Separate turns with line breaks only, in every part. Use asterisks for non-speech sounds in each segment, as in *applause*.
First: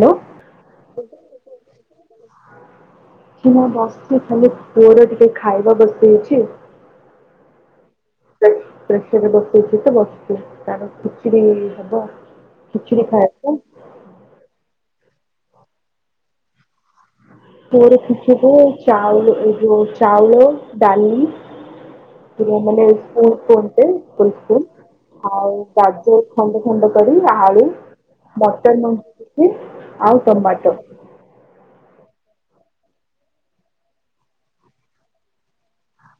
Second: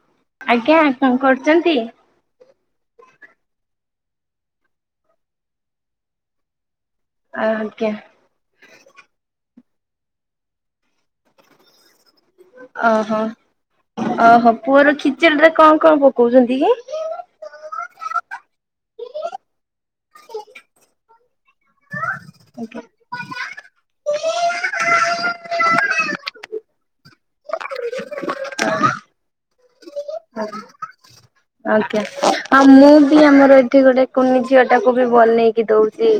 Hello
ଆଜ୍ଞା କଣ କରୁଛନ୍ତି?
କିଛି ନା ବସିଛି ଖଲି ପୁଅର ଟିକେ ଖାଇବା ବସି ହେଇଛି।
ଆ ଆଜ୍ଞା
ପ୍ରେସରରେ ବସେଇଛି ତ ବସିଛି ତାର ଖିଚିଡି ହବ ଖିଚିଡି
ଓହୋ
ଖାଇବ
ଓହୋ ପୁଅର ଖିଚଡ଼ି ରେ କଣ କଣ ପକଉଛନ୍ତି କି?
ପୁଅର ଖିଚେଡ଼ି ଚାଉଳ ଏ ଯ ଚାଉଳ ଡାଲି ମାନେ ସ୍କୁଲ କୁଟେ ସ୍ଲ ସ୍କୁଲ ଆଉ ରାଜ ଖଣ୍ଡ ଖଣ୍ଡ *unintelligible* *inaudible* ଟମାଟୋ।
*unintelligible* ଆଜ୍ଞା ଆଉ ମୁଁ ବି ଆମର ଏଠି ଗୋଟେ କୁନି ଝିଅ ଟାକୁ ବି ବନେଇକି ଦଉଛି।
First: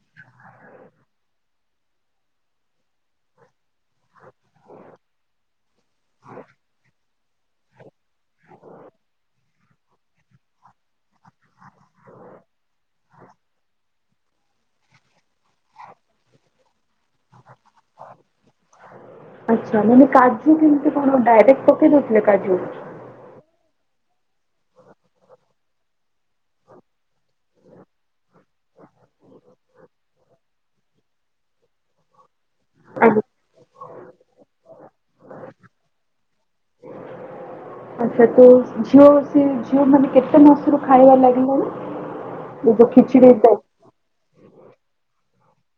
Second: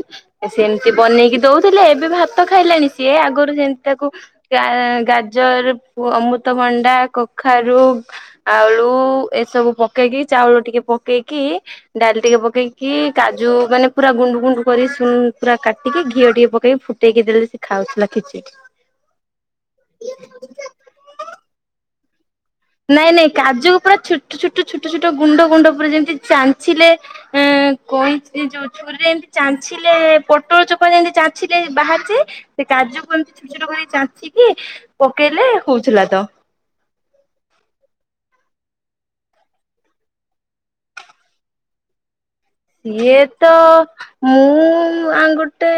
ସେମିତି ବନେଇକି ଦଉଥିଲେ ଏବେ ଭାତ ଖାଇଲାଣି ସିଏ ଆଗରୁ ଯେମିତି ତାକୁ ଗା ଗାଜର ଅମୃତଭଣ୍ଡା କଖାରୁ ଆଳୁ ଏସବୁ ପକେଇକି ଚାଉଳ ଟିକେ ପକେଇକି ଡାଲି ଟିକେ ପକେଇକି କାଜୁ ମାନେ ପୁରା ଗୁଣ୍ଡୁ ଗୁଣ୍ଡୁ କରି ପୁରା କାଟିକି ଘିଅ ଟିକେ ପକେଇକି ଫୁ ଟେଇକି ଦେଲେ ସେ ଖାଉଥିଲା ଖିଚିଡି
ସେ କଣ ଡାାଇରେକ୍ଟ ପକେଇ ଦେଉଥିଲେ କାଜୁ
ନାଇଁ ନାଇଁ କାଜକୁ ପୁରା ଛୋଟ ଛୋଟ ଛୋଟ ଛୋଟ ଗୁଣ୍ଡ ଗୁଣ୍ଡ ପୁରା ଯେମିତି ଚାଞ୍ଚିଲେ ଏ
*unintelligible*
କଇଁଚି ଯୋଉ ଛୁରୀରେ ଏମିତି ଚାଞ୍ଚିଲେ ପୋଟଳ ଚୋପା ଯେମିତି ଚାଞ୍ଚିଲେ ବାହାରିଯାଏ। ସେ କାଜୁକୁ
ଆଜ୍ଞା।
ଏମିତି ଛୋଟ ଛୋଟ କରି ଚାଞ୍ଚି କି ପକେଇଲେ ହଉଥିଲା ତ
*unintelligible* ଆଚ୍ଛା ତ ଝିଅ ସେ ଝିଅ ମାନେ କେତେ ମାସରୁ ଖାଇବା ଲାଗିଲାଣି *unintelligible*
ୟିଅ
ଖିଚିଡି
ତ
ଟାଇପ
ମୁଁ ଆ ଗୋଟେ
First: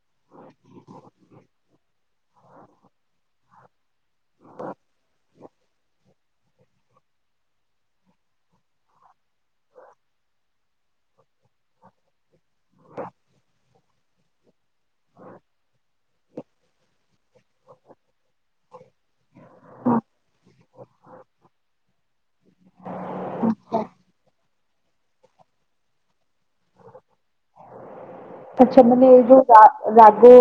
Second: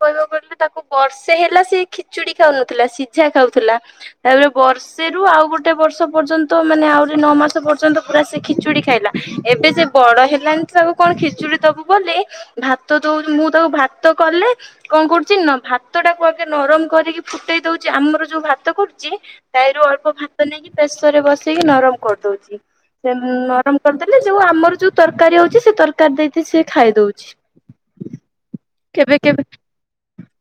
କହିବାକୁ କହିଲେ ତାକୁ ବର୍ଷେ ହେଲା ସେ ଖିଚୁଡି ଖାଉନଥିଲା ସିଝା ଖାଉଥିଲା। ତାପରେ ବର୍ଷେରୁ ଆଉ ଗୋଟେ ବର୍ଷ ପର୍ଯ୍ୟନ୍ତ ମାନେ ଆହୁରି ନଅ ମାସ ପର୍ଯ୍ୟନ୍ତ ପୁରା ସେ ଖିଚୁଡି ଖାଇଲା। ଏବେ ସେ ବଡ ହେଲାଣି ତ ଆଉ କଣ ଖିଚୁଡି ଦବୁ ବୋଲି ଭାତ ଦଉ ମୁଁ ତାକୁ ଭାତ କଲେ କଣ କରୁଛି ନା ଭାତ ଟାକୁ ଆଗେ ନରମ କରିକି ଫୁଟେଇ ଦଉଛି ଆମର ଯୋଉ ଭାତ କରୁଛି ତାଈରୁ ଅଳ୍ପ ଭାତ ନେଇକି ପ୍ରେସର ରେ ବସେଇକି ନରମ କରିଦଉଛି। ସେ ନରମ କରିଦେଲେ ଯୋଉ ଆମର ଯୋଉ ତରକାରୀ ହଉଛି ସେ ତରକାରୀ ଦେଇକି ସେି ଖାଇଦଉଛି।
ଆଚ୍ଛା ମାନେ ଯୋଉ ରା ରାଗ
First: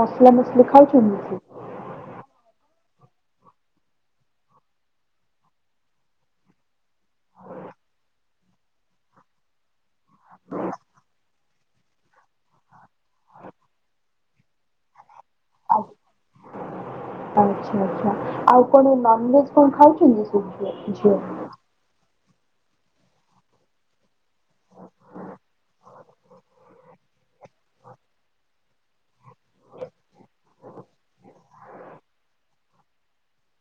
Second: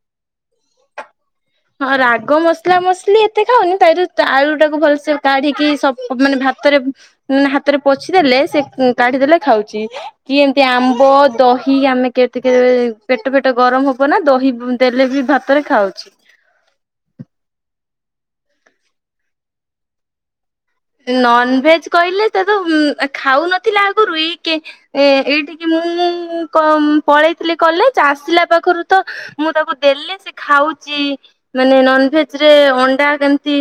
ମସଲା ମସଲି ଖାଉଛନ୍ତି ସେ
ହଁ ରାଗ ମସଲା ମସଲି ଏତେ ଖାଉନି ତାହିଁରୁ ଆଳୁ ଟାକୁ ଭଲସେ କାଢିକି ସ ମାନେ ଭାତରେ ହାତରେ ପୋଛିଦେଲେ ସେ କାଢିଦେଲେ ଖାଉଛି। କି ଏମତି ଆମ୍ବ ଦହି ଆମେ କେ ଟିକେ ପେଟ ଫେଟ ଗରମ ହବ ନା ଦହି ଦେଲେ ବି ଭାତରେ ଖାଉଛି।
ଆଛା ଆଛା ଆଉ କଣ ନନ ଭେଜ କଣ ଖାଉଛନ୍ତି କି
ନନ ଭେଜ କହିଲେ ତ ତ ଖାଉନଥିଲା ଆଗରୁ ଏକେ ଏ ଏଇଠିକି ମୁଁ ପଳେଇଥିଲି କଲେଜ ଆସିଲା ପାଖରୁ ତ ମୁଁ ତାକୁ ଦେଲେ ସେ ଖାଉଛି ମାନେ ନନଭେଜ ରେ ଅଣ୍ଡା ଯେମିତି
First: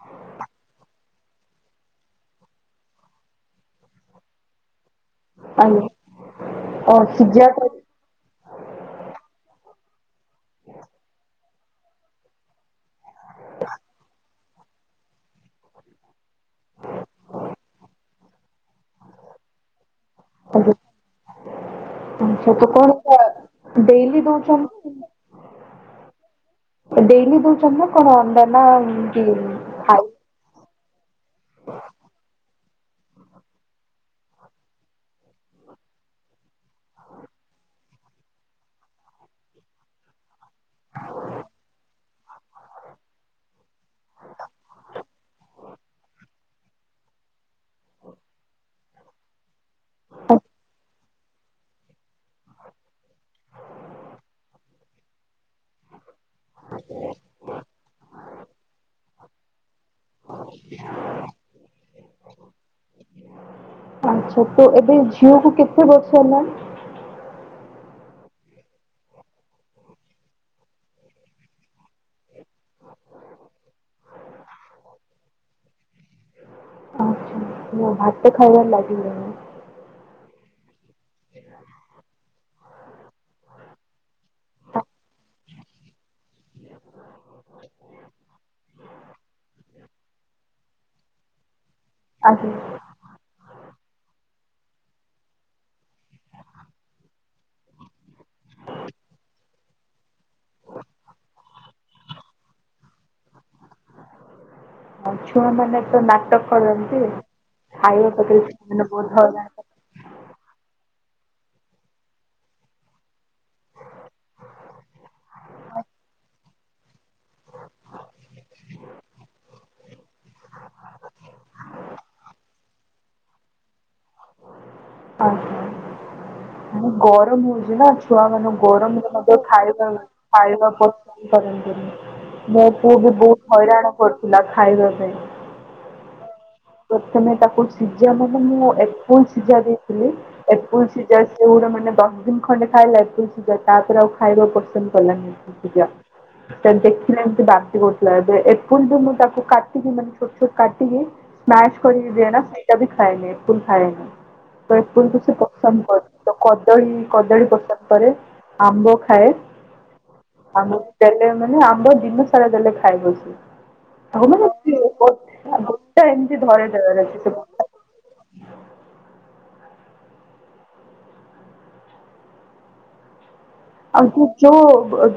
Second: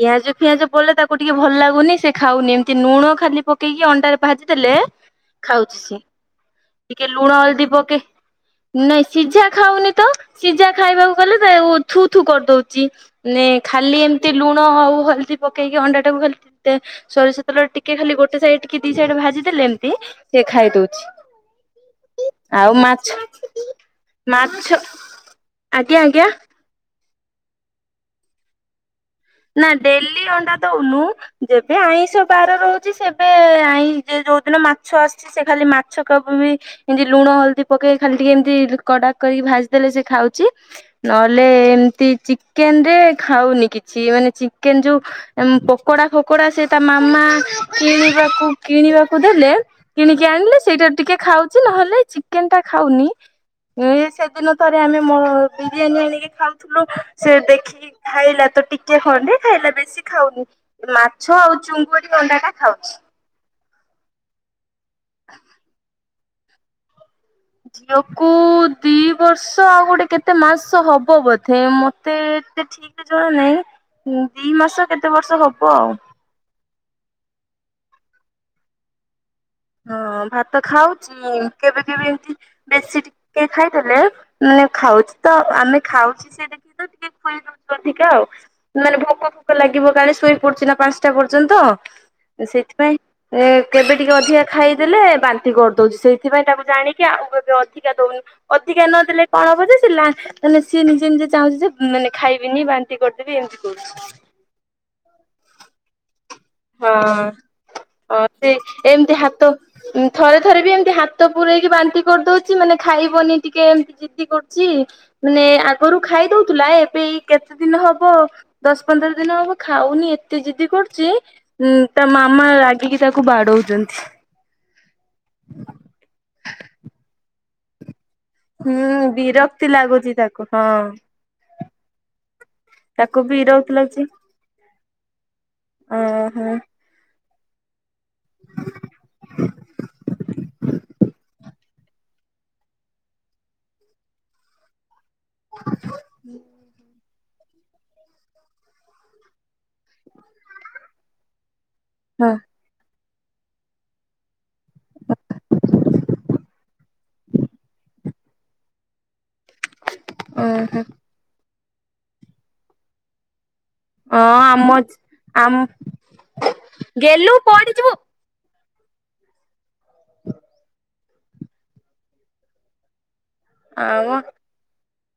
ପିଆଜ ଫି ଆଜ ପଡ଼ିଲେ ତାକୁ ତା ଟିକେ ଭଲ ଲାଗୁନି ସେ ଖାଉନି ଏମିତି ଲୁଣ ଖାଲି ପକେଇକି ଅଣ୍ଡାରେ ଭାଜି ଦେଲେ ଖାଉଛି
ଆଜ୍ଞା
ସିଏ
ଓ
ଟିକେ ଲୁଣ
ସିଝା
ହଳଦୀ
କରି
ପକେଇ ନାଇଁ ସିଝା ଖାଉନି ତ ସିଝା ଖାଇବାକୁ ଗଲେ ଥୁ ଥୁ କରିଦଉଛି। ଚି ନେ ଖାଲି ଏମିତି ଲୁଣ ଆଉ ହଳଦୀ ପକେଇକି ଅଣ୍ଡା। ଏଟାକୁ ଖାଲି ସୋରିଷ ତେଲ ଟିକେ ଖାଲି ଗୋଟେ ସାଇଡ ଟିକେ ଦି ସାଇଡ୍ ଭାଜି ଦେେଲେ ଏମିତି। ସେ
ଆଜ୍ଞା
ଖାଇ ଦଉଛି।
ଆଚ୍ଛା ତ
ଆଉ
କଣ
ମାଛ
ଏଇଟା ଡେଲି
ମାଛ
ଦଉଛନ୍ତି
ଆଜ୍ଞା ଆଜ୍ଞା।
ଏ ଡେଲି ଦଉଛନ୍ତି *unintelligible* ନା କଣ ଅଣ୍ଡା ନା ବି
ନା ଡେଲି ଅଣ୍ଡା ଦଉନୁ ଯେବେ ଆଇଁଷ ବାର ରହୁଛି ସେ ଯେ ଯୋଉଦିନ ମାଛ ଆସିଛି ସେ ଖାଲି ମାଛ କବ ବି ଏମିତି ଲୁଣ ହଳଦୀ ପକେଇ ଖାଲି ଟିକେ ଏମିତି କଡାକ କରିକି ଭାଜିଦେଲେ ସେ ଖାଉଛି। ନହେଲେ ଏମତି ଚିକେନ ରେ ଖାଉନି କିଛି ମାନେ ଚିକେନ ଯୋଉ ପକୋଡା ଫକୋଡା ସେ ତା ମାମା କିଣିବାକୁ କିଣିବାକୁ ଦେଲେ କିଣିକି ଆଣିଲେ ସେଇଟା ଟିକେ ଖାଉଛି ନହେଲେ ଚିକେନ ଟା ଖାଉନି। ଏ ସେଦିନ ଥରେ ଆମେ ବିରିୟାନୀ ଆଣିକି ଖାଉଥୁଲୁ ସେ ଦେଖି କି ଖାଇଲା। ତ ଟିକେ ଖଣ୍ଡେ ଖାଇଲା ବେଶି ଖାଉନି ମାଛ ଆଉ ଚୁଙ୍ଗୁଡ଼ି ଅଣ୍ଡା ଟା ଖାଉଛି।
ଆ୍ଛା ତ ଏବେ ଝିଅକୁୁ କେତେ ବର୍ଷ ହେଲାଣି?
ଝିଅକୁ ଦି ବର୍ଷ ଆଉ ଗୋଟେ କେତେ ମାସ ହବ ବୋଧେ ମତେ ତେ ଠିକରେ ଜଣା ନାହିଁ ଦି ମାସ କେତେ ବର୍ଷ ହବ ଆଉ।
ଅହ ଜଉ ଭାତ ଖାଇବାର ଲାଗିଲେଣି।
ହଁ ଭାତ ଖାଉଛି କେବେ କେବେ ଏମତି ବେଶୀ ଟିକେ ଖାଇଦେଲେ ମାନେ ଖାଉଛି ତଆଉ ଆମେ ଖାଉଛି ସେ ଦେଖି *unintelligible* ଅଧିକା ଆଉ। ମାନେ ଭୋକ ଫୋକ ଲାଗିବ କାଳେ ଶୋଇ ପଡୁଛି ନା ପାଞ୍ଚଟା ପର୍ଯ୍ୟନ୍ତ। ତ
ଆଜ୍ଞା
ସେଥିପାଇଁ ଏ କେବେ ଟିକେ ଅଧିକା ଖାଇଦେଲେ ବାନ୍ତି କରିଦଉଛି ସେଇଥିପାଇଁ ତାକୁ ଜାଣିକି ଆଉ କେବେ ଅଧିକା ଦଉନି। ଅଧିକା ନଦେଲେ କଣ ହବଯେ ସେ ଲା ତାହେଲେ ସିଏ ନିଜେ ନିଜେ ଚାହୁଁଛି ଯେ ମାନେ ଖାଇବିନି ବାନ୍ତି କରିଦେବି ଏମିତି କରୁଛି।
ହଁ ଛୁଆମାନେ ତ ନାଟକ କରନ୍ତି
ହଁ
ଖାଇବା ପାଖେରେ
ସେ
ଚିକେନ ବୋଧ
ଏମିତି ହାତ
ହେଲାଣି।
ଥରେ ଥରେ ବି ଏମିତି ହାତ ପୁରେଇକି ବାନ୍ତି କରିଦଉଛି ମାନେ ଖାଇବନି ଟିକେ ଜିଦି କରୁଛି ମାନେ ଆଗରୁ ଖାଇ ଦଉଥିଲା ଏବେ ଏଇ କେତେ ଦିନ ହବ ଦଶ ପନ୍ଦର ଦିନ ହବ ଖାଉନି ଏତେ ଜିଦି କରୁଛି। ହୁଁ ତା ମାମା ରାଗିକି ତାକୁ ବାଡଉଛନ୍ତି।
ଆ ମାନେ ଗରମ ହଉଛି ନା। ଛୁଆ ମାନେ
ହୁଁ
ଗରମରେ ମଧ୍ୟ
ବିରକ୍ତି
ଖାଇବା
ଲାଗୁଛି ତାକୁ ହଁ
ଖାଇବା ପସନ କରନ୍ତିନି ମୋ ପୁଅ ବି
ତାକୁ
ବହୁତ
ବିରକ୍ତି
ହଇରାଣ କରୁଥିଲା ଖାଇବା ପାଇଁ।
ଉ ହୁଁ।
ପ୍ରଥମେ ତାକୁ ସିଝା ମାନେ ମୁଁ ଏପଲ ସିଝା ଦେଇଥିଲି ଏପୁଲ ସିଝା ସେଗୁଡା ମାନେ ଦଶ ଦିନ ଖଣ୍ଡେ ଖାଇଲା ଆପୁଲ ସିଜା ତାପରେ ଆଉ ଖାଇବା ପସନ୍ କଲାନି ସେ ସିଜା ଦେଖିଲେ ଏମିତି ବାନ୍ତି କରଥିଲା ଏବେ ଏପୁଲ ଦ ମୁଁ ତାକୁ କା କାଟିିକି ମାନେ ଛୋଟ ଛୋଟ କାଟିିକି ସ୍ମାସ କରିିକି
ହଁ
ଦିଏନା ସେଇଟା ବି ଖାଏନି ଏପୁଲ ଖାଏନି। ତ ଆପୁଲ କୁ ସେ ପସନ୍ଦ କରେ ନି ତ କଦଳୀ କଦଳୀ ପସନ୍ଦ କରେ। ଆମ୍ବ ଖାଏ।
ଓହୋ
ଆମ୍ବକୁ ଦେଲେ ମାନେ ଆମ୍ବ ଦିନ ସାରା ଦେଲେ ଖାଇବ ସିଏ।
ହଁ
ଆଉ ମାନେ
ଆମ
ଗୋଟା ଗୋଟା ଏମିତି ଧରେଇ ଦେବାର ଅଛି ତାକୁ।
କୁଆଡେ ଯିବ।
ଆଉ ଯୋଉ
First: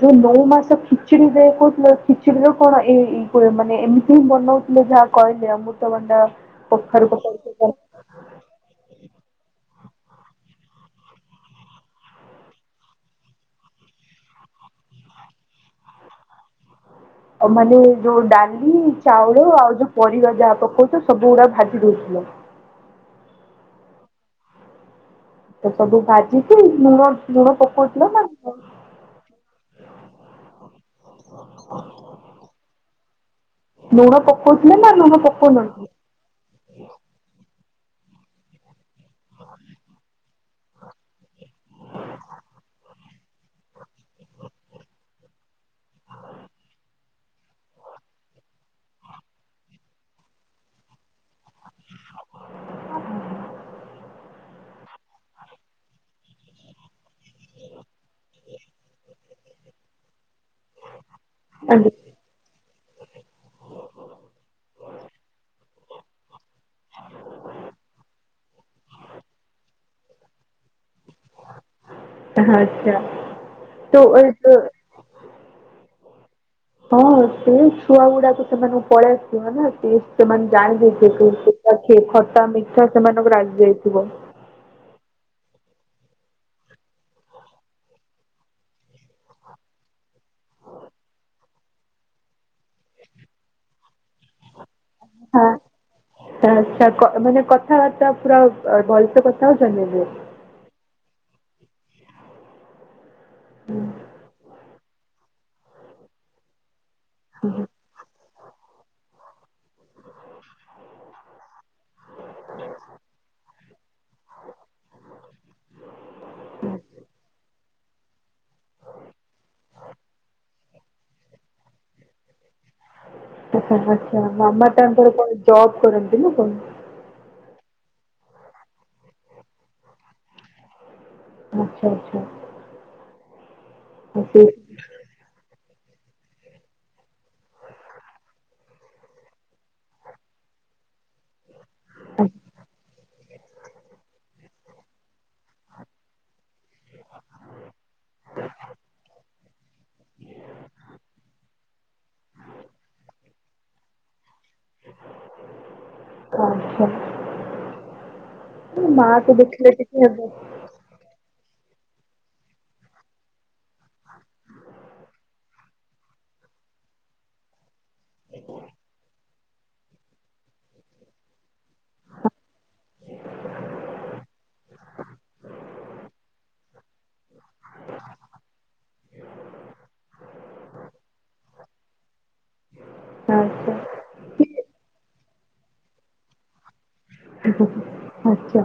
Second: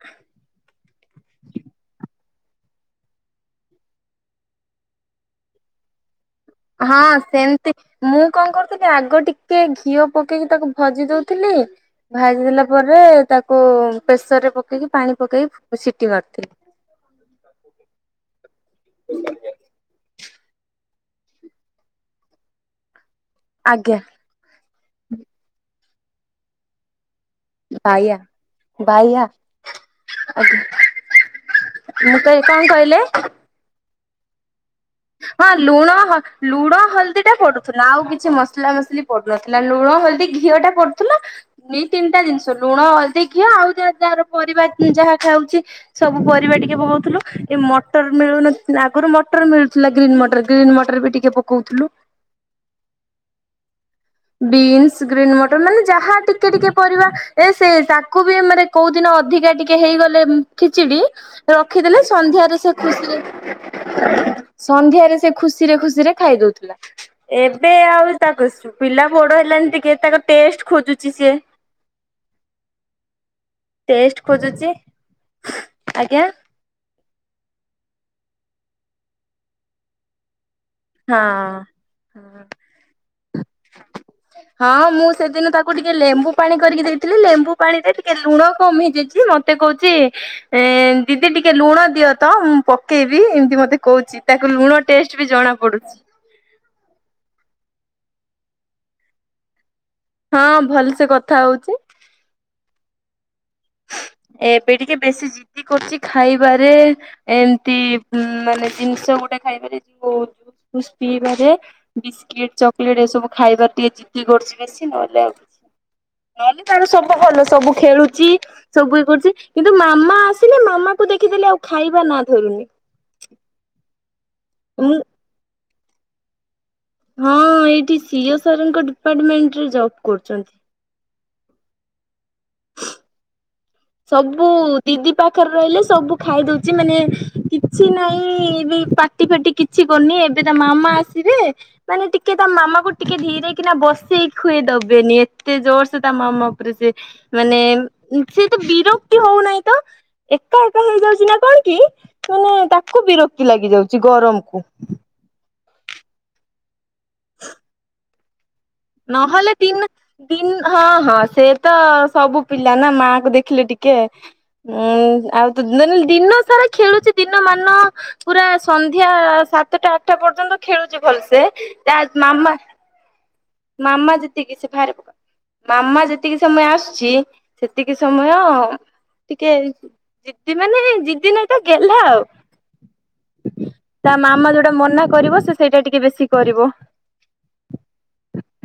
ଯୋଉ ନଉ ମାସ ଖିଚୁଡି ଦେ କହୁଥିଲ ଖିଚୁଡିର କଣ ଏଇ ମାନେ ଏମିତି ହିଁ ବନଉଥିଲେ ଯାହା କହିଲେ ଅମୃତଭଣ୍ଡା। କଖାରୁ
ହାଁ- ସେମ୍ତି।
ପକେଇକି
ମୁଁ କନ୍ କର୍ଥି ଆଗ ଟିକେ୍ ଘିଅ ପକେଇକି ତାକୁ ଭାଜି ଦଉଥିଲି। ଭାଜି ଦେଲା ପରେ ତାକୁ ପ୍ରେସର୍ ରେ ପକେଇକି ପାଣି ପକେଇକ ସିଟି ମାରିଥିଲି।
ତାମାନେ ଯୋଉ ଡାଲି ଚାଉଳ ଆଉ ଯୋଉ ପରିବା ଯାହା ପକଉଛୁ ସବୁ ଗୁଡା ଭାଜି ଦଉଥିଲ।
ଆଜ୍ଞା।
ତ ସବୁ ଭାଜିଛିକି ଲୁଣ-ଲୁଣ ପୋକଉଥିଲ
ବାଇଆ
ନା *unintelligible*
ବାଇଆ ଆଜ୍ଞା ମୁଁତେ କାହିଁ କହିଲେ?
ଲୁଣ ପକ୍ଉଥିଲ ନା ଲୁଣ
ହଁ
ପକଉନଥିଲେ?
ଲୁଣ-ହଁ- ଲୁଣ ହଳ୍ଦୀ ଟା ପଡୁଥିଲା ଆଉ କିଛି ମସ୍ଲା ମସ୍ଲି ପଡୁନଥିଲା ଲୁଣ ହଳଦୀ ଘିଅ ଟା ପଡୁଥିଲା। ଦୁଇ, ତିନ୍ ଟା ଜିନିଷ ଲୁଣ, ହଳଦି, ଘିଅ ଆଉ ଯା ଯାହାର ପରିବାର ଉଁ ଯାହା ଖାଉଛି-। ସବୁ ପରିବା ଟିକେ ପହଉଥିଲ ଏ ମଟର୍ ମିଳୁନ ଥିଲା ଆଗରୁ ମଟର ମିଳୁ- ଥିଲା ଗ୍ରୀନ୍ ମଟର୍ ଗ୍ରୀନ୍ ମଟର୍ ବି ଟିକେ ପକଉଥିଲୁ। ବିନ୍ସ ଗ୍ରୀନ୍ ମଟର୍ ମାନେ ଯାହା ଟିକେ ଟିକେ ପରିବା ଏ ସେ ତାକୁ ବି ମାନେ କୋଉ ଦିନ ଅଧିକା ଟିକେ ହେଇଗଲେ ହୁଁ ଖିଚିଡି ରଖିଦେଲେ ସନ୍ଧ୍ୟାରେ ସେ ଖୁସିରେ ଖା- *unintelligible* ସନ୍ଧ୍ୟାରେ ସେ ଖୁସିରେ ଖୁସିରେ ଖାଇ ଦଉ ଥିଲା ଏବେ ଆଉ ତାକୁ ସୁପିଲା ବଡ ହେଲାନି ଟିକେ ତାକ ଟେଷ୍ଟ୍ ଖୋଜୁଛି ସିଏ।
ଆଁହାଁ ଆଚ୍ଛା ତ-ଓ-ତୋ
ଫୁ ଆଜ୍ଞା।
ହଁ-ହଁ ସେ ଛୁଆ ଗୁଡାକୁ ସେମାନ ପଳାଇ ସେମାନେ ତେ ତେମାନେ ଜାଣିବେ
ହଁ।
ସେଠୁ ଖଟା, ମିଠା ଟା ମିଠା ସେମାନଙ୍କ ରାଗି ଯାଇଥିବ।
ହଁ ମୁଁ ସେଦିନ ତାକୁ ଟିକେ ଲେମ୍ବୁ ପାଣି କରିକି ଦେଇଥିଲି ଲେମ୍ବୁ ପାଣି ରେ ଟିକେ ଲୁଣ କମ୍ ହେଇଯାଇଛି ମତ୍ ତେ କହୁଛି ଏ ଦିଦି ଟିକେ ଲୁଣ ଦିଅ ତ ମୁଁ ପକେଇବି ଏମ୍ତି ମତେ କହୁଛି। ତାକୁ ଲୁଣ ଟେଷ୍ଟ୍ ବି ଜଣା ପଡୁଛି।
ଚ୍ଛା-ଆଚ୍ଛା କ ମାନେ କଥାବାର୍ତ୍ତା ପୁରା ଆ-ଭଲ୍ ସେ କଥା ହଉଛନ୍ତି ଏବେ।
ହଁ ଭଲସେ କଥା ହଉଛି।
ହୁଁ।
ଏବେ ଟିକେ ବେଶୀ ଜିଦି କରୁଛି ଖାଇବାରେ ଏମତି ଉଁ ମାନେ ଜିନିଷ ଗୋଟେ ଖାଇବାରେ ବହୁତ୍ *unintelligible* ହେଇପାରେ। ବିସ୍କିଟ ଚକଲେଟ ଏସବୁ ଖାଇବାର ଟିକେ ଜିତି କରୁଛି ବେଶି ନହେଲେ ଆଉ ନହେଲେ ତାର ସବୁ ଭଲ ସବୁ ଖେଳୁଚି ସବୁ ଇଏ କରୁଛି କିନ୍ତୁ ମାମା ଆସିଲେ ମାମା କୁ ଦେଖିଦେଲେ ଆଉ ଖାଇବା ନା ଧରୁନି।
ଆଚ୍ଛା ଆଚ୍ଛା ମାମା
ମୁଁ
ତାଙ୍କର କଣ ଜବ୍ କରନ୍ତି ନା କଣ?
ହଁ ଏଇଠି ସିଏସ୍ ଆରଙ୍କ ଡିପାର୍ଟମେଣ୍ଟ ରେ ଜବ୍ କରୁଛନ୍ତି।
ଆଚ୍ଛା ଆଚ୍ଛା। ଆଉ ସେ
ସବୁ ଦିଦି ପାଖରେ ରହିଲେ ସବୁ ଖାଇ ଦେଉଛି ମାନେ କିଛି ନାହିଁ ବି ଫିଟି ଫାଟି କିଛି କରୁନି ଏବେ ତା ମାମା ଆସିବେ ମାନେ ଟିକେ ତା ମାମା କୁ ଟିକେ ଧୀରେ କିନା ବସେଇ ଖୁଏଇ ଦେବେନି ଏତେ ଜୋର ସେ ତା ମାମା ଉପରେ ସେ ମାନେ ସେ ତ ବିରକ୍ତି ହେଉନାହିଁ ତ। ଏକା ଏକା ହେଇଯାଉଛି ନା କଣ କି ମାନେ ତାକୁ ବିରକ୍ତି ଲାଗି ଯାଉଛି ଗରମକୁ।
ଆଚ୍ଛା। ମା କୁ
ନହଲେ
ଦେଖିଲେ
ଦିନ
ଟିକେ ହେବ
ଦିନ। ହଁ ହଁ ସେ ତ ସବୁ ପିଲା ନା ମା କୁ ଦେଖିଲେ ଟିକେ। ହୁଁ ଆଉ *unintelligible* ଦିନ ସାରା ଖେଳୁଛି ଦିନ ମାନ ପୁରା ସନ୍ଧ୍ୟା ସାତଟା ଆଠଟା ପର୍ଯ୍ୟନ୍ତ ଖେଳୁଛି ଭଲସେ, ତା ମାମା
*inaudible*
ମାମା ଯେତିକି ସେ *unintelligible* ମାମା ଯେତିକି ସମୟ ଆସୁଛି, ସେତିକି ସମୟ ଟିକେ ଜିଦି ମାନେ ଜିଦି ନାଇ ତ ଗେଲ୍ହା ଆଉ।
ଆଚ୍ଛା
ତା ମାମା ଯୋଉଟା ମନା କରିବ ସେ ସେଇଟା ଟିକେ ବେଶୀ କରିବ।
*unintelligible* ଆଚ୍ଛା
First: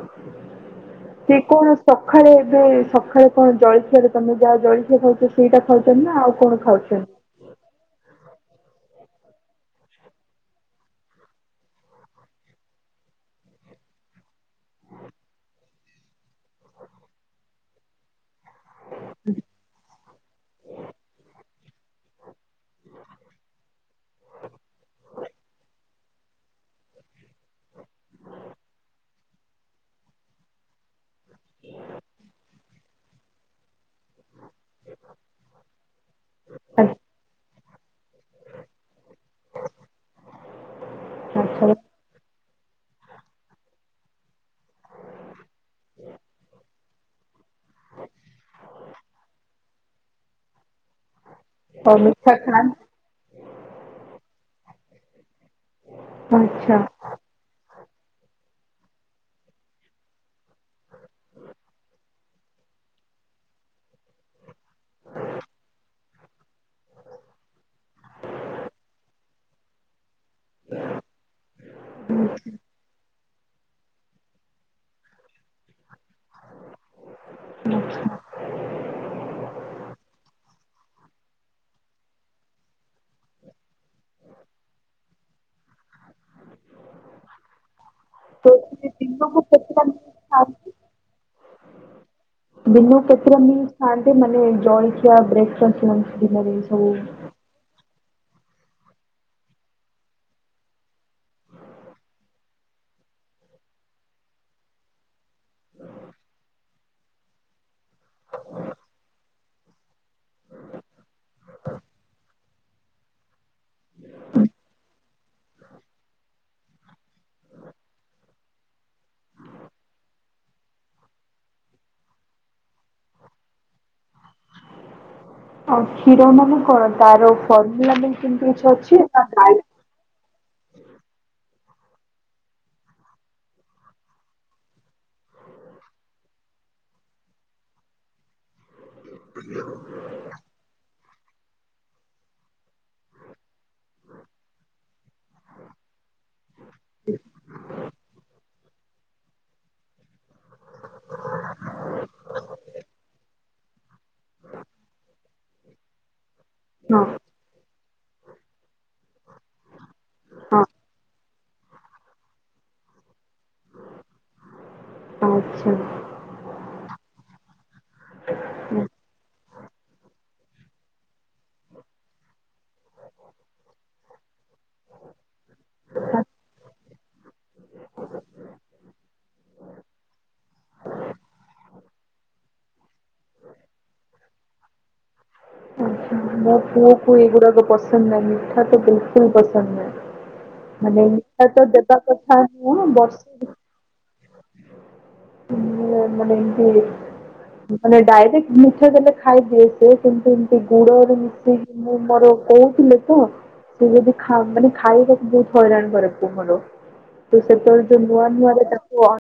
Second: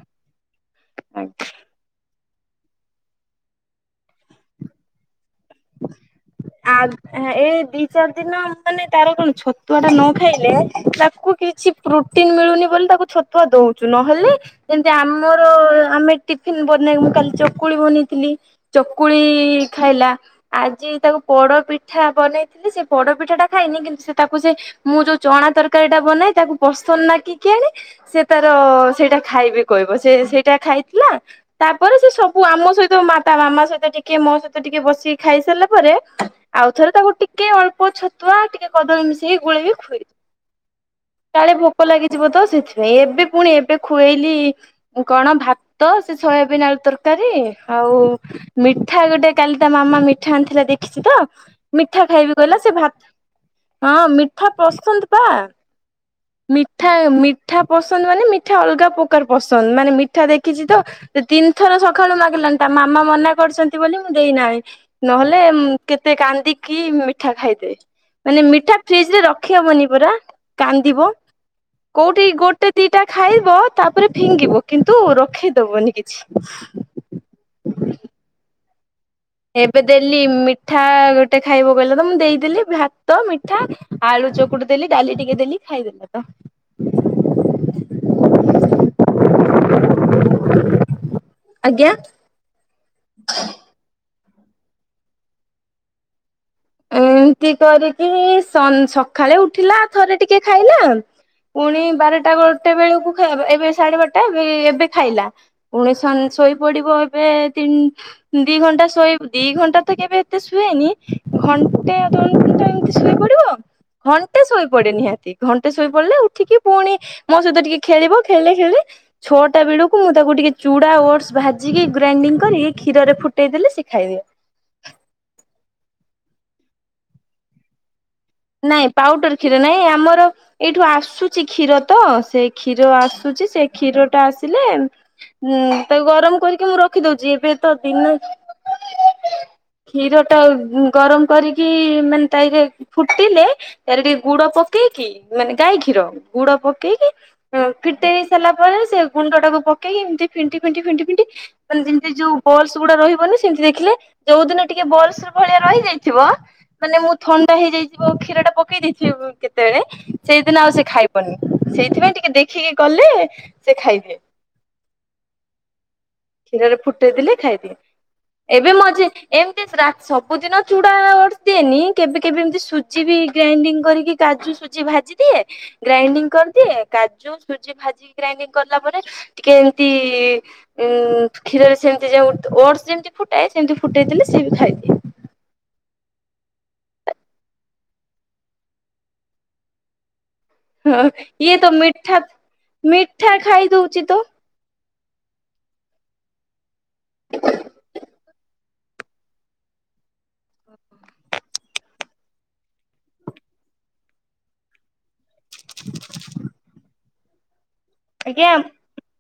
ଆଜ୍ଞା।
ସେ କଣ ସ ସଖାଳେ ଏବେ ସଖାଳେ କଣ ଜଳଖିଆ ଦୋକାନକୁ ଯାଅ ଜଳଖିଆ ଖାଉ ସେଇଟା ଖାଉଛନ୍ତି ନା ଆଉ କଣ ଖାଉଛନ୍ତି?
ଏ ଦି ଚାରି ଦିନ ମାନେ ତାର କଣ ଛତୁଆ ଟା ନ ଖାଇଲେ ତାକୁ କିଛି ପ୍ରୋଟିନ ମିଳୁନି ବୋଲି ତାକୁ ଛତୁଆ ଦଉଛୁ, ନହେଲେ ଯେମିତି ଆମର ଆମେ ଟିଫିନ ବନେଇବୁ, ମୁଁ କାଲି ଚକୁଳି ବନେଇଥିଲି। ଚକୁଳି ଖାଇଲା। ଆଜି ତାକୁ ପଡ ପି ପିଠା ବନେଇଥିଲି ସେ ପଡ ପିଠା ଟା ଖାଇନି କିନ୍ତୁ ସେ ତାକୁ ସେ ମୁଁ ଯୋଉ ଚଣା ତରକାରୀ ବନାଏ ତାକୁ ପସନ୍ଦ ନା କି କି ଆଣେ ସେ ତାର ସେଇଟା ଖାଇବି କହିବ, ସେ ସେଇଟା ଖାଇଥିଲା। ତାପରେ ସେ ସବୁ ଆମ ସହିତ ମା ତା ମାମା ସହିତ ଟିକେ ମୋ ସହିତ ଟିକେ ବସ ଖାଇସାରିଲା ପରେ, ଆଉଥରେ ତାକୁ
ଆଚ୍ଛା
ଟିକେ ଅଳ୍ପ ଛ ତୁଆ ଟିକେ କଦଳୀ ମିଶେଇି ଗୁଳେଇକି। *unintelligible* କାଳେ ଭୋକ
ଆଚ୍ଛା
ଲାଗି ଯିବ ତ ସେଥିପାଇଁ। ଏବେ ପୁଣି ଏବେ ଖୁଆଇଲି କଣ ଭାତ ସେ ଶୟବିନ ଆଳୁ ତର *unintelligible* ଆଉ ମିଠା ଗୋଟେ କାଲି ତା ମାମା ମିଠା ଆଣିଥିଲା ଦେଖିଛି ତ
ଆଉ
ମିଠା ଖାଇବି କହିଲା ସେ
ଖାଆନ୍ତି
ଭାତ, ହଁ ମିଠା ପସନ୍ଦ ପା।
ଆଚ୍ଛା
ମିଠା ମିଠା ପସନ୍ଦ ମାନେ ମିଠା ଅଲଗା ପ୍ରକାର ପସନ୍ଦ। ମାନେ ମିଠା ଦେଖିଛି ତ ସେ ତିନି ଥର ସକାଳୁ ମାଗିଲାଣି ତା ମାମା ମନା କରୁଛନ୍ତି ବୋଲି ମୁଁ ଦେଇନାହିଁ। ନହେଲେ କେତେ କାନ୍ଦିକି ମିଠା ଖାଇଦେ। ମାନେ ମିଠା ଫ୍ରିଜ ରେ ରଖ ଖିଆହବନି ପରା, କାନ୍ଦିବ। କୋଉଠି ଗୋଟେ ଦିଟା ଖାଇବ, ତାପରେ ଫିଙ୍ଗିବ କିନ୍ତୁ ରଖେଇଦବନି କିଛି।
*unintelligible* *inaudible*
ଏବେ ଦେଲି ମିଠା ଗୋଟେ ଖାଇବ କହିଲ ତ ମୁଁ ଦେଇଦେଲି। ଭାତ ମିଠା ଆଳୁ ଚକୁଡୁ ଦେଲି ଡାଲି ଟିକେ ଦେଲି ଖାଇଦେଲା ତ।
*unintelligible*
ଆଜ୍ଞା?
ଦିନ କୁ *unintelligible* ଏସବୁ?
ତି କରିକି *unintelligible* ସକାଳେ ଉଠିଲା ଥରେ ଟିକେ ଖାଇଲା। ପୁଣି ବାରଟା ଗୋଟେ ବେଳକୁ ଖାଇବ, ଏବେ ସାଢେ ବାରଟା ଏ ଏବେ ଖାଇଲା। *unintelligible* ଶୋଇପଡିବ ଏବେ ତିନି ଦି ଘଣ୍ଟା ଶୋଇ, ଦି ଘଣ୍ଟା ତ କେବେ ଏତେ ଶୁଏନି, ଘଣ୍ଟେ *unintelligible* ଶୋଇ ପଡିବ, ଘଣ୍ଟେ ଶୋଇପଡେ ନିହାତି। ଘଣ୍ଟେ ଶୋଇ ପଡିଲେ ଉଠିକି ପୁଣି ମୋ ସହିତ ଟିକେ ଖେଳିବ। ଖେଳିଲେ ଖେଳିଲେ ଛଅଟା ବେଳକୁ ମୁଁ ତାକୁ ଟିକେ ଚୁଡା ଓଟସ ଭାଜିକି ଗ୍ରାଇଣ୍ଡିଙ୍ଗ କରିକି କ୍ଷୀରରେ ଫୁଟେଇଦେଲି ସେ ଖାଇଦିଏ।
ଆଉ କ୍ଷୀର ମାନେ କଣ ତାର *unintelligible* ମାନେ
ନାଇଁ ପାଉଡର କ୍ଷୀର ନାଇଁ, ଆମର ଏଇଠୁ ଆସୁଛି କ୍ଷୀର ତ, ସେ କ୍ଷୀର ଆସୁଛି ସେ କ୍ଷୀର ଟା ଆସିଲେ ହୁଁ ତାକୁ ଗରମ କରିକି ମୁଁ ରଖିଦଉଛି। ଏବେ ତ ଦିନ କ୍ଷୀରଟା ଗରମ କରିକି ମାନେ ତାହିରେ ଫୁଟିଲେ ତାରେ ଟିକେ ଗୁଡ ପକେଇକି। ମାନେ ଗାଈ କ୍ଷୀର ଗୁଡ ପକେଇକି ଫିଟେଇ ସାରିଲା ପରେ ସେ ମୁଣ୍ଡାଟାକୁ ପକେଇକି ଏମତି ଫିଣ୍ଟି ଫିଣ୍ଟି ଫିଣ୍ଟି ଫିଣ୍ଟି ଫିଣ୍ଟି ମାନେ ଯେମିତି ଯୋଉ ବଲସ ଗୁଡା ରହିବନି ସେମିତି ଦେଖିଲେ। ଯୋଉ ଦିନ ଟିକେ ବୋଲ୍ସ ଭଳିଆ ରହିଯାଇଥିବ ମାନେ
ହଁ
ମୁଁ ଥଣ୍ଡା ହେଇଯାଇ ଯ କ୍ଷୀରଟା ପକେଇ ଦେଇଥିବ କେତେବେଳେ
ହଁ
ସେଇଦିନ ଆଉ ସେ ଖାଇବନି। ସେଇଥିପାଇଁ ଟିକେ ଦେଖିକି କଲେ ସେ ଖାଇଦିଏ।
ଆଚ୍ଛା
କ୍ଷୀରରେ ଫୁଟେଇଦଲେ ଖାଇଦିଏ। ଏବେ ମଝେ ଏମିତି ସବୁଦିନ ଚୂଡା ଦିଏନି କେବେ କେବେ ଏମିତି କିଛି ବି ଗ୍ରାଇଣ୍ଡିଙ୍ଗ କରିକି କାଜୁ ସୁଜି ଭାଜି ଦିଏ। ଗ୍ରାଇଣ୍ଡିଙ୍ଗ କରିଦିଏ କାଜୁ ସୁଜି ଭାଜିି ଗ୍ରାଇଡିଙ୍ଗ କରଲା ପରେ ଟିକେ ଏମତି କ୍ଷୀରରେ ସେମତି ଓଡସ ଯେମିତି ଫୁଟାଏ ସେମିତି ଫୁଟେଇଥିଲେ ସିଏ ବି ଖାଇଦିଏ।
ଆଛା ମୋ ପୁଅକୁ ଏଇଗୁଡାକ ପସନ୍ଦ ନାହିଁ ମିଠା ତ ବିଲକୁଲ ପସନ୍ଦ ନାହିଁ।
ହଁ
ମାନେଟା
ଇଏ
ତ ଦେବା
ମିଠା
କଥା ନୁହ
ମିଠା
ବର୍ଷ
ଖାଇ ଦଉଛି ତ
*inaudible* ମାନେ ଡାଇରେକ୍ଟ ମିଠା ଦେଲେ ଖାଇଦିଏ ସେ। କିନ୍ତୁ ଏମତି ଗୁଡରେ ମିଶିକି ମୁଁ ମୋର କହୁଥିଲି। ତ ସେ ଯଦି ମାନେ ଖାଇବାକୁ ବହୁତ ହଇରାଣ କରେ ପୁଅ ମୋର। ସେତେବେଳେ ଯୋଉ ନୂଆ ନୁଆରେ ତାକୁ